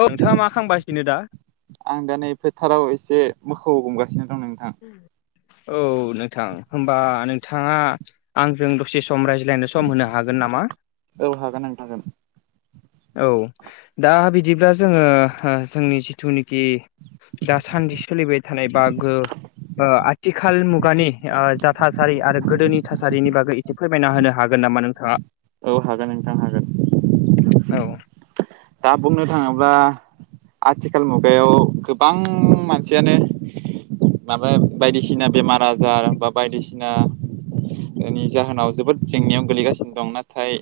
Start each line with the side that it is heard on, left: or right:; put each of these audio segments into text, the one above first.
left: औ नोंथाङा मा खालामबासिनो दा?
right: आं दा नै फोथाराव एसे मोखौ हमगासिनो दं नोंथां
left: औ नोंथां होमबा नोंथाङा आंजों दसे सम रायज्लायनो सम होनो हागोन नामा?
right: औ हागोन नोंथां [unintelligible]
left: औ दा बिदिब्ला जोङो जोंनि जिथुनि [unintelligible] दासान्दि सोलिबाय थानाय [unintelligible] ओ आथिखाल मुगानि ओ जा थासारि आरो गोदोनि थासारिनि बागै फोरमायना होनो हागोन नामा नोंथाङा?
right: औ हागोन नोंथां हागोन।
left: औ
right: दा बुंनो थाङोब्ला आथिखाल मुगायाव गोबां मानसियानो माबा बायदिसिना बेमार आजार बा बायदिसिना बेनि जाहोनाव जोबोद जेंनायाव गोगलैगासिनो दं। नाथाय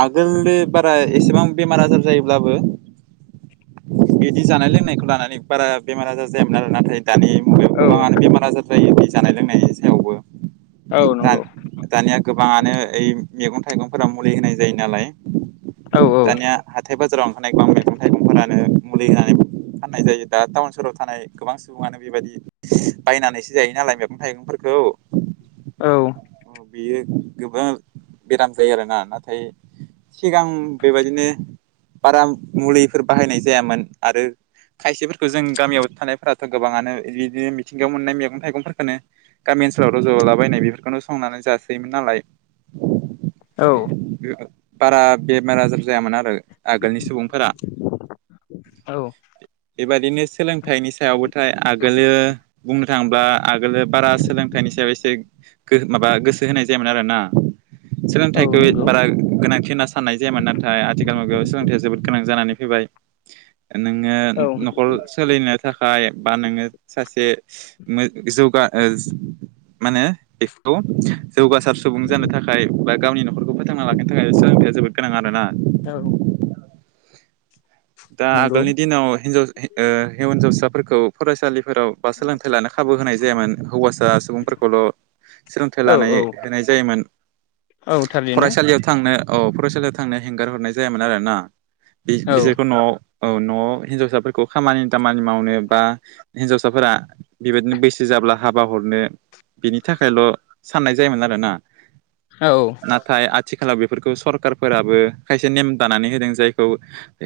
right: आगोलो बारा एसेबां बेमार आजार जायोब्लाबो बिदि जानाय - लोंनायखौ लानानै बारा बेमार आजार जायामोन आरो नाथाय दानि मुगायाव
left: औ
right: गोबाङानो बेमार आजार जायो बे जानाय - लोंनायनि सायावबो।
left: औ
right: दा
left: नंगौ।
right: दानिया गोबाङानो ओइ मैगं- थाइगंफोरा मुलि होनाय जायो नालाय
left: औ
right: दानिया। हाथाय - बाजाराव ओंखारनाय गोबां मैगं- थाइगंफोरानो मुलि होनानै फाननाय जायो। दा टाउन सहराव थानाय गोबां सुबुङानो बेबायदि बायनानैसो जायो नालाय मैगं- थाइगंफोरखौ
left: औ।
right: ओ बेयो गोबां बेराम जायो आरोना नाथाय सिगां बेबायदिनो बारा मुलिफोर बाहायनाय जायामोन आरो खायसेफोरखौ जों गामियाव थानायफोराथ' गोबाङानो बिदिनो मिथिंगायाव मोननाय मैगं- थाइगंफोरखौनो गामि ओनसोलाव र'जलाबायनाय बेफोरखौनो संनानै जासोयोमोन नालाय।
left: औ।
right: [unintelligible] बारा बेमार -आजार जायामोन आरो‌। आगोलनि सुबुंफोरा
left: औ
right: बेबादिनो सोलोंथाइनि सायावबोथाय आगोलो बुंनो थाङोब्ला आगोलोलो बारा सोलोंथाइनि सायाव एसे गो- माबा गोसो होनाय जायामोन आरोना [unintelligible]
left: औ
right: सोलोंथायखौ
left: नंगौ
right: बारा गोनांथि होनना [unintelligible] [unintelligible] जायामोन नाथाय आथिखाल मुगायाव सोलोंथाया जोबोद गोनां जानानै फैबाय। नोङो
left: औ
right: न'खर सोलिनो थाखाय बा नोङो सासे [unintelligible] जौगा ओ माने बेखौ जौगासार सुबुं जानो थाखाय बा गावनि नखरखौ फोथांना लाखिनो थाखाय सोलोंथाइया जोबोद गोनां आरोना।
left: औ।
right: दा
left: नंगौ
right: आगोलनि दिनाव हिनजाव-हि-हिन- हिनजावसाफोरखौ फरायसालिफोराव बा सोलोंथाइ लानो खाबु होनाय जायामोन हौवासा सुबुंफोरखौल' सोलोंथाइ
left: औ
right: लानाय
left: औ
right: होनाय जायोमोन
left: औ थारैनो
right: फरायसालियाव थांनो औ फरायसालियाव थांनो हेंगार हरनाय जायामोन आरो ना।
left: औ
right: [unintelligible] न'आव औ न'आव हिनजावसाफोरखौ खामानि दामानि मावनो बा हिन्जावसाफोरा बेबायदिनो बैसो जाब्ला हाबा हरनो बिनि थाखायल' साननाय जायोमोन आरोना।
left: औ
right: नाथाय आथिखालाव बेफोरखौ सरखारफोराबो खायसे नेम दानानै होदों जायखौ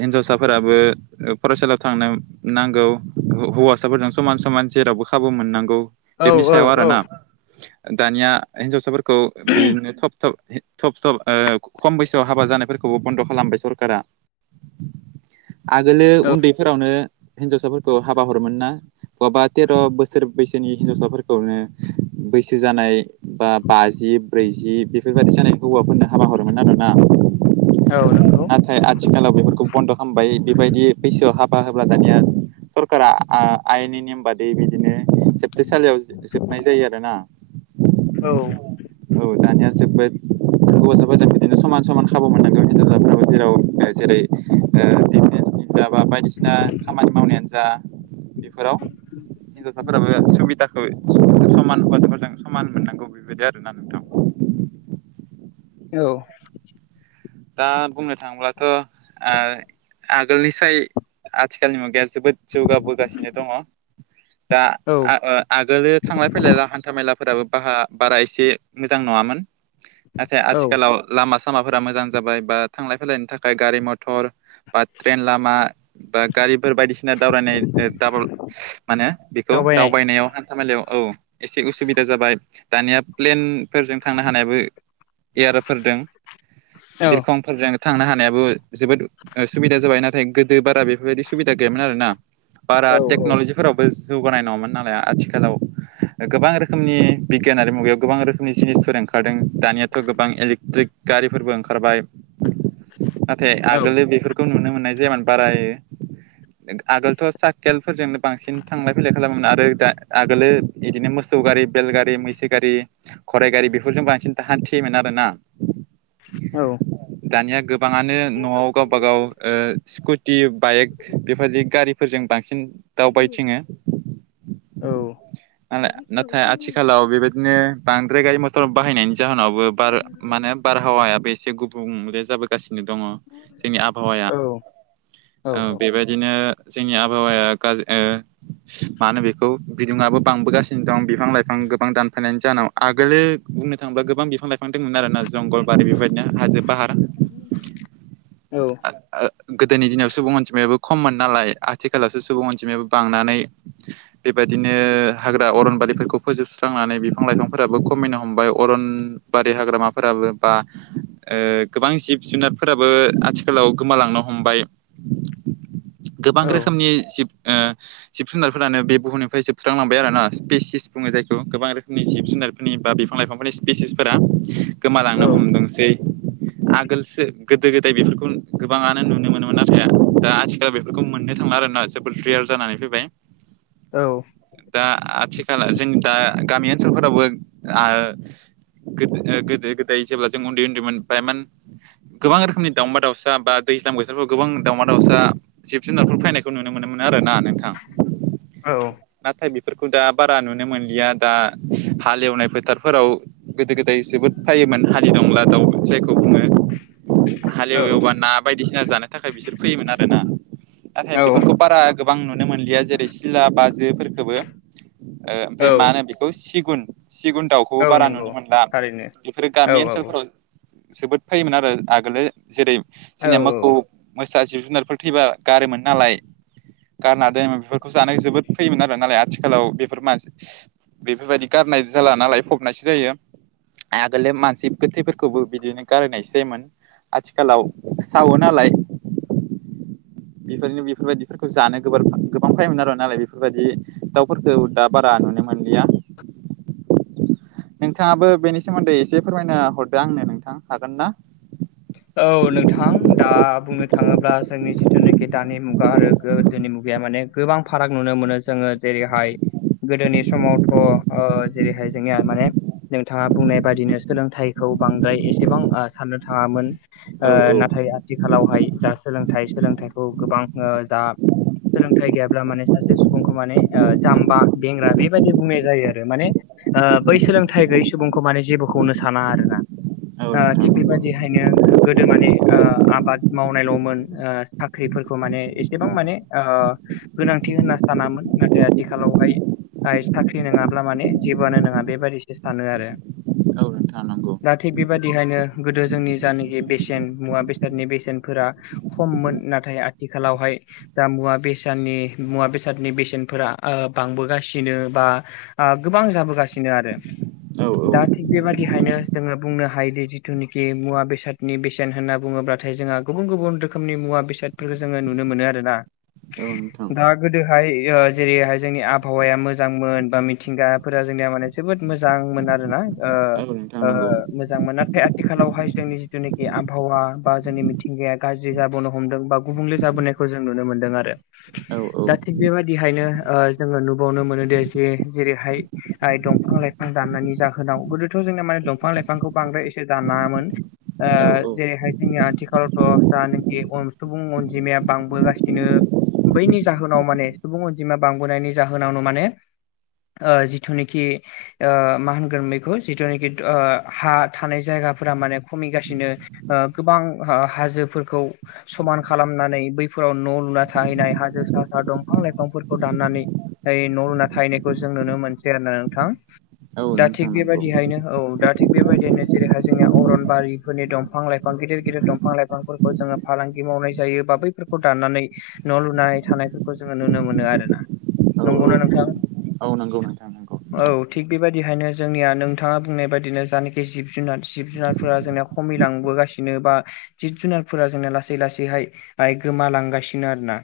right: हिन्जावसाफोराबो फरायसालियाव थांनो नांगौ हौ-हौवासाफोरजों समान- समान जेरावबो खाबु मोननांगौ।
left: औ
right: बेफोरनि
left: औ
right: सायाव
left: औ
right: आरोना दानिया हिनजावसाफोरखौ बिदिनो थब -थब [unintelligible] [unintelligible] खम बैसोआव हाबा जानायफोरखौबो बन्द' खालामबाय सरकारा। आगोलो
left: औ
right: उन्दैफोरावनो हिनजावसाफोरखौ हाबा हरोमोन ना। बहाबा तेर' बोसोर बैसोनि हिनजावसाफोरखौनो बैसो जानाय बा बाजि ब्रैजि बेफोरबायदि जानाय हौवाफोरनो हाबा हरोमोन आरोना।
left: औ नंगौ।
right: नाथाय आथिखालाव बेफोरखौ बन्द' खालामबाय बेबायदि बैसोआव हाबा होब्ला दानिया सरकारा आ- आयेननि नेम बादि बिदिनो जोबथेसालियाव जोबनाय जायो आरोना।
left: औ।
right: औ दानिया जोबबाय हौवासाफोरजों बिदिनो समान समान खाबु मोननांगौ हिनजावफ्राबो जेराव जेरै ओ दिडिफेन्सनि जा बा बायदिसिना खामानि मावनायानो जा बेफोराव हिनजावसाफोराबो सुबिदाखौ समान हौवासाफोरजों समान मोननांगौ। बेबायदि आरोना नोंथां
left: औ
right: दा बुंनो थाङोब्लाथ' ओ आगोलसाय आथिखालनि मुगाया जोबोद जौगाबोगासिनो दङ दा आ ओ आगोलो थांलाय फैलाय हान्था मेलाफोराबो बाहा बारा एसे मोजां नङामोन। नाथाय
left: औ
right: आथिखालाव लामा सामाफोरा मोजां जाबाय बा थांलाय फैलायनि थाखाय गारि मथर बा ट्रेन लामा बा गारिफोर बायदि दावरायनाय माने बेखौ
left: दावबायनाय
right: दावबायनायाव धामेलायाव औ एसे उसुबिदा जाबाय दानिया प्लेन फोरजों थांनो हानायाबो एयारफोर
left: औ
right: बिरखं फोरजों थांनो हानायाबो जोबोद सुबुबिदा जाबाय नाथाय गोदो बारा बेफोरबायदि सुबिदा गैयामोन आरोना। बारा
left: औ औ
right: टेक्न'लजिफोरावबो जौगानाय नङामोन नालाय आथिखालाव गोबां रोखोमनि बिगियानारि मुगायाव गोबां रोखोमनि जिनिसफोर ओंखारदों। दानियाथ' गोबां इलेक्ट्रिक गारिफोरबो ओंखारबाय नाथाय
left: औ
right: आगोल बेफोर खौ नुनो मोननाय जायामोन बारा आगोलथ' साइकेलफोरजोंनो बांसिन थांलाय फैलाय खालामोमोन आरो दा आगोलो बिदिनो मोसौ गारि बेलगारि मैसो गारि खराइ गारि बेफोरजों बांसिन थाहान्थियोमोन आर ना।
left: औ।
right: [inaudible] दानिया गोबाङानो न'आव गावबा गाव ओ स्कुटि बाइक बेफोरबायदि गारि फोरजों बांसिन दावबायथिङो
left: औ
right: आंलाय नाथाय आथिखालाव बेबायदिनो बांद्राय गारि मथर बाहायनायनि जाहोनावबो बार माने बारहावायाबो एसे गुबुंले जाबो गासिनो दङ जोंनि आबहावाया
left: औ औ
right: ओ बेबाय बिदिनो जोंनि आबहावाया गाज्रि‌ ओ मानो होनो बेखौ बिदुङाआो बांबोगासिनो दं बि बिफां लाइफां गोबां दानफैनायनि जाहाव आगोलो बुंनो थाङोबा गोबां बिफां लाइफां दंमोन आरोना जंगलबारि बेबायदि बिदिनो हाजो फाहार गोदोनि दिनाव सुबुं अनजिमायाबो खममोन नालाय आथिखालावसो सुबुं अनजिमायाबो बांनानै बेबायदिनो हाग्रा अरनबारिफोरखौ फोजोबस्रांनानै बिफां लाइफांफोराबो खमायनो हमबाय अरन बारि हाग्रामाफोराबो बा ओ गोबां जिब जुनारफोराबो आथिखालाव गोमालांनो हमबाय गोबां रोखोमनि जिब ओ जिब जुनारफोरानो बेुहुमनिफ्राय जोबस्रांबाय आरो सिपेसिस बुङो जायखौ गोबां रोखोमनि जिब जुनारफोर। नि बा बिफां लाइफांफोरनि स्पिसिसफोरा गोमालांनो हमदोंसै। आगोलसो गोदो गोदाय बेफोरखौ गोबाङानो नुनो मोनोमोन आरो थाया दा आथिखालाव बेफोरखौ मोननो थांला आर ना। जेबोल ट्रियार जानानै फैबाय।
left: औ।
right: दा आथिखला जोंनि दा गामि ओनसोलफोरावबो गोदो गोदो गोदाय जेब्ला जों उन्दै उन्दै फ्रायमोन गोबां रोखोमनि दावम दाउसा बा दैज्लां बोथोराव गोबां दावमा दाउसा जिब जुनारफोर फैनायखौ नुनो मोनोमोन आरो ना नोंथां। नाथाय बेफोरखौ दा बारा नुनो मोनलिया दा हालेवनाय फोथारफोराव गोदो गोद ाय जोबोद फाययोमोन हानि दंला दाउ जायखौ बुङो हालेववबा ना बायदिसिना जानो थाखाय बिसोर फैयोमोन आर ना नाथाय
left: औ औ
right: बेफोरखौ बारा गोबां नुनो मोनलिया जेरै सिला बाजोफोरफोरखौबो ओ ओमफफ्राय
left: औ
right: मा होनो बेखौ सिगुन सिगुन दाउखौबो
left: औ
right: बारा
left: नंगौ
right: नुनो मोनला
left: थारैनो
right: बेफोरो
left: औ
right: गामि
left: औ
right: ओनसोल जोबोद फैयोमोन आरो आगोलो जेरै
left: औ
right: जोंनिया
left: औ
right: मोखौ मोसा जिब जुनारफोर थैबा गारोममोन नालाय गारना दोनोम बेफोरखौ जानाय जोबोद फैयोमोन आरो नालाय आथिखालाव बेफोर मानसि बेफोरबायदि गारनाय जाला नालाय फबनायसो जायो आगोल मानसि गोथैफोरखौबो बिदिनो गारायनायस जायोमोन आथिखालाव सावो नालाय [inaudible] बेबायदिनो बेफोरबायदिफोरखौ जानो गोब गोबां फायोमोन आर नालाय बेफोरबायदि दाउफोरखौ दा बारा नुनो मोनलिया। नोंथाङाबो बेनि सोमोन्दै एसे फोरमायनो हरदो आंनो नोंथां हागोन ना?
left: औ नोंथां दा बुंनो थाङोब्ला जोंनि जिथुनाखि दानि मुगा आरो गोदोनि मुगाया माने गोबां फाराग नुनो मोनो जोङो जेरैहाय गोदोनि समावथ' जेरैहाय जोंनिया माने नोंथाङा बुंनाय बादिनो सोलोंथाइखौ बांद्राय एसेबां साननो थाङामोन
right: औ
left: ओ
right: औ
left: नाथाय आथिखालावहाय जा सोलोंथाइ सोलोंथाइखौ गोबां जा सोलोंथाइ गैयाब्ला माने सासे सुबुंखौ माने जाम्बा बेंग्रा बेबायाददि बुंनाय जायो आरो माने ओ बै सोलोंथाइ गैयै सुबुंखौ माने जेबोखौनो साना आरो ना।
right: औ
left: ओ
right: नोंथां
left: थिग
right: नंगौ
left: बेबायादिहायनो गोदो माने ओ आबाद मावनायल'मोन साख्रिफोरखौ माने एसेबां माने गोनांथि होनना सानामोन नाथाय आथिखालावहाय साख्रि नङाब्ला माने जेबोआानो नङा बेबायाददिसो सानो आरो
right: औ थानांगौ
left: दा थिग बेबायदिहायनो गोदो जोंनि जायनाखि बेसेन मुवा बेसादनि बेसेनफोरा खममोन नाथाय आथिखालावहाय दा मुवा बेसादनि मुवा बेसादनि बेसेनफोरा बांबोगासिनो बा गोबां जाबोगासिनो आरो
right: औ औ
left: दा थिग बेबादिहायनो जोङो बुंनो हायोदि जिथुनाखि मुवा बेसाद बेसादनि बेसेन होनना बुङोब्लाथाय जोंहा गुबुन गुबुन रोखोमनि मुवा बेसादफोरखौ जोङो नुनो मोनो आरोना
right: औ नोंथां
left: दा गोदोहाय जेरैहाय जोंनि आबहावाया मोजांमोन बा मिथिंगाफोरा जोंनिया माने जोबोद मोजांमोन आरोना
right: औ नोंथां नंगौ
left: मोजांमोन नाथाय आथिखालावहाय जोंनि जेनाखि आबहावा बा जोंनि मिथिंगाया गाज्रि जाबोनो हमदों बा गुबुंले जाबोनाय खौ जों नुनो मोन्दों आरो।
right: औ औ
left: दा थिग बेबायदिहायनो जोङो नुबावनो मोनो दे जे जेरैहाय दंफां लाइफां दाननायनि जाहोनाव गोदोथ' जोंना माने दंफां लाइफांखौ बांद्राय एसे दानामोन ओ
right: औ
left: जेरैहाय जोंनि आथिखालावथ' जानोखि सुबुं अनजिमाया बांबोगासिनो बैनि जाहोनाव माने सुबुं अनजिमा बांबोनायनि जाहोनावनो माने जिथुनाखि मा होनगोन बेैखौ जिथुनाखि हा थानाय जायगाफोरा माने खमिगासिनो गोबां हाजोफोरखौ समान खालामनानै बैफोराव न' लुना थाहैनाय हाजो सा दंफां लाइफांफोरखौ दाननानै न' लुना थाहैनायखौ जों नुनो मोनसै आरो ना नोंथां।
right: औ
left: दा
right: नोंथां
left: थिग
right: नंगौ
left: बेबायदिहायनो औ दा थिग बेबायदियनो जेरैहाय जोंनिया अरन बारिफोरनि दंफां लाइफां गिदिर गिदिर दंफां लाइफांफोरखौ जोङो फालांगि मावनाय जायो बा बैफोरखौ दाननानै न' लुनाय थानायफोरखौ जोङो नुनो मोनो आरो ना
right: औ
left: नंगौना नोंथां।
right: औ नंगौ नोंथां नंगौ
left: औ थिग बेबायदिहायनो जोंनिया नोंथाङा बुंनाय बादिनो जानाखि जिब जुनार जिब जुनार फोरा जोंना खमायलांबोगासिनो बा जिब जुनारफोरा जोंना लासै लासैहाय बाय गोमालांगासिनो आरो ना।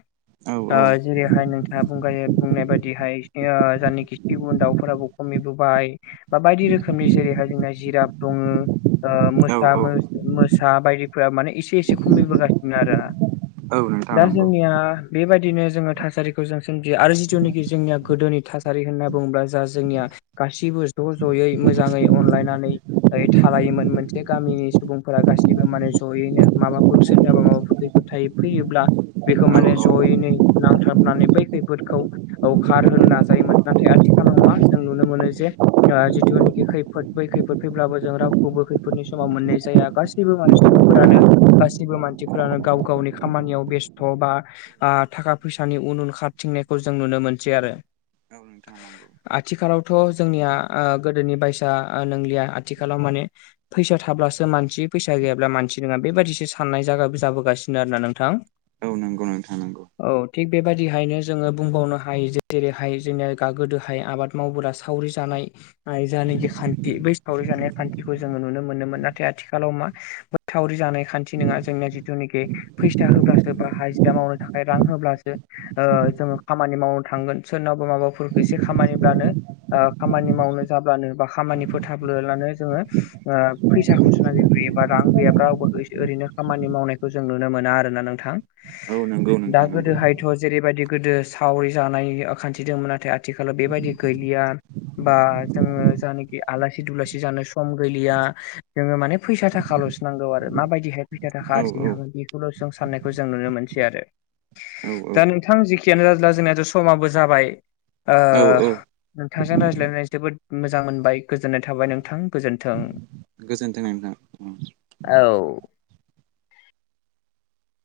right: औ
left: दा
right: औ
left: जेरैहाय नोंथाङा बुंनाय बायदिहाय जानखि सिगुन दाउफोराबो खमिबोबाय बा बायदि रोखोमनि जेरैहाय जोंना जिराफ दङो ओ मोसा
right: औ औ
left: मो-मोस सा बायदिफोरा माने एसे एसे खमायबोगासिनो आरोना
right: औ नोंथां
left: दा
right: नंगौ
left: जोंनिया बेबायदिनो जोङो थासारिखौ जों सोमजियो आरो जिथुनाखि जोंनिया गोदोनि थासारि होनना बुङोब्ला जा जोंनिया गासिबो ज' ज'यै मोजाङै अनलायनानै थालायोमोन। मोनसे गामिनि सुबुंफोरा गासिबो माने जयैनो माबाफोर सोरनोबा माबाफोर खैफोद थायो फैयोब्ला बेखौ
right: औ
left: माने
right: औ नोंथां नंगौ
left: जयैै नांथाबनानै बै खैफोदखौ औ खारहोनो नाजायोमोन नाथाय आथिखालाव मा जों नुनो मोनो जे जिथुनाखि खैफोद बै खैफोद फैब्लाबो जों रावखौबो खै फोदफोरनि समाव मोननाय जाया गासैबो माने सुबुंफोरानो गासिबो मानसिफोरानो गाव गावनि खामानियाव बेस्थ' बा थाखा फैसानि उन उन खारथिंनायखौ जों नुनो मोनसै आरो।
right: औ नंगौ।
left: आथिखालावथ' जोंनिया ओ गोदोनि बायसा नंलिया आथिखालाव माने फैसा थाब्लासो मानसि फैसा गैयाब्ला मानसि नङा बेबायदिसो साननाय जाबोगासिनो आरो ना नोंथां।
right: औ नंगौ नोंथां नंगौ।
left: औ थिग बेबायाददिहायनो जोङो बुंबावनो हायो जे जेरैहाय जोंनिया गा-गोदोहाय आबाद मावबा सावरि जानाय जायानखि खान्थि बै सावरि जानाय खान्थिखौ जोङो नुनो मोन मोनोमोन नाथाय आथिखालाव मा बोथावरि जानाय खान्थि नङा जोंनिया जिथुनिखि फैसा होब्लासो बा हाजिरा मावनो थाखाय रां होब्लासो ओ जोङो खामानि मावनो थांगोन सोरनावबा माबाफोरखौ एसे खामानिब्लानो ओ खामानि मावनो जाब्लानो बा खामानि फोथाबोब्लानो जोङो ओ फैसाखौसो नागिरग्रोयो बा रां गैयाब्ला रावबो ओस ओरैनो खामानि मावनायखौ जों नुनो मोना आरोना नोंथां।
right: औ नंगौ
left: दा
right: नोंथां नंगौ
left: गोदो हायथ' जेरैबायदि गोदो सावरि जानाय ओ खान्थि दंमोन नाथाय आथिखालाव बेबायदि गैलिया। बा जोङो जानोखि आलासि दुलासि जानो सम गैलिया। जोङो माने फैसा थाखाल'सो नांगौ आरो माबायदिहाय फैसा थाखा
right: औ
left: आरजिनो हागोन बेखौल' जों साननाय खौ जों नुनो मोनसै आरो।
right: [inaudible]
left: दा
right: औ
left: नोंथां जेखियानो जादोला जोंनाथ' समाबो जाबाय। ओ
right: औ औ
left: नोंथांजों रायज्लायनानै जोबोद मोजां मोनबाय गोजोननाय थाबाय नोंथां गोजोन थों
right: गोजोन्थों नोंथां उम।
left: औ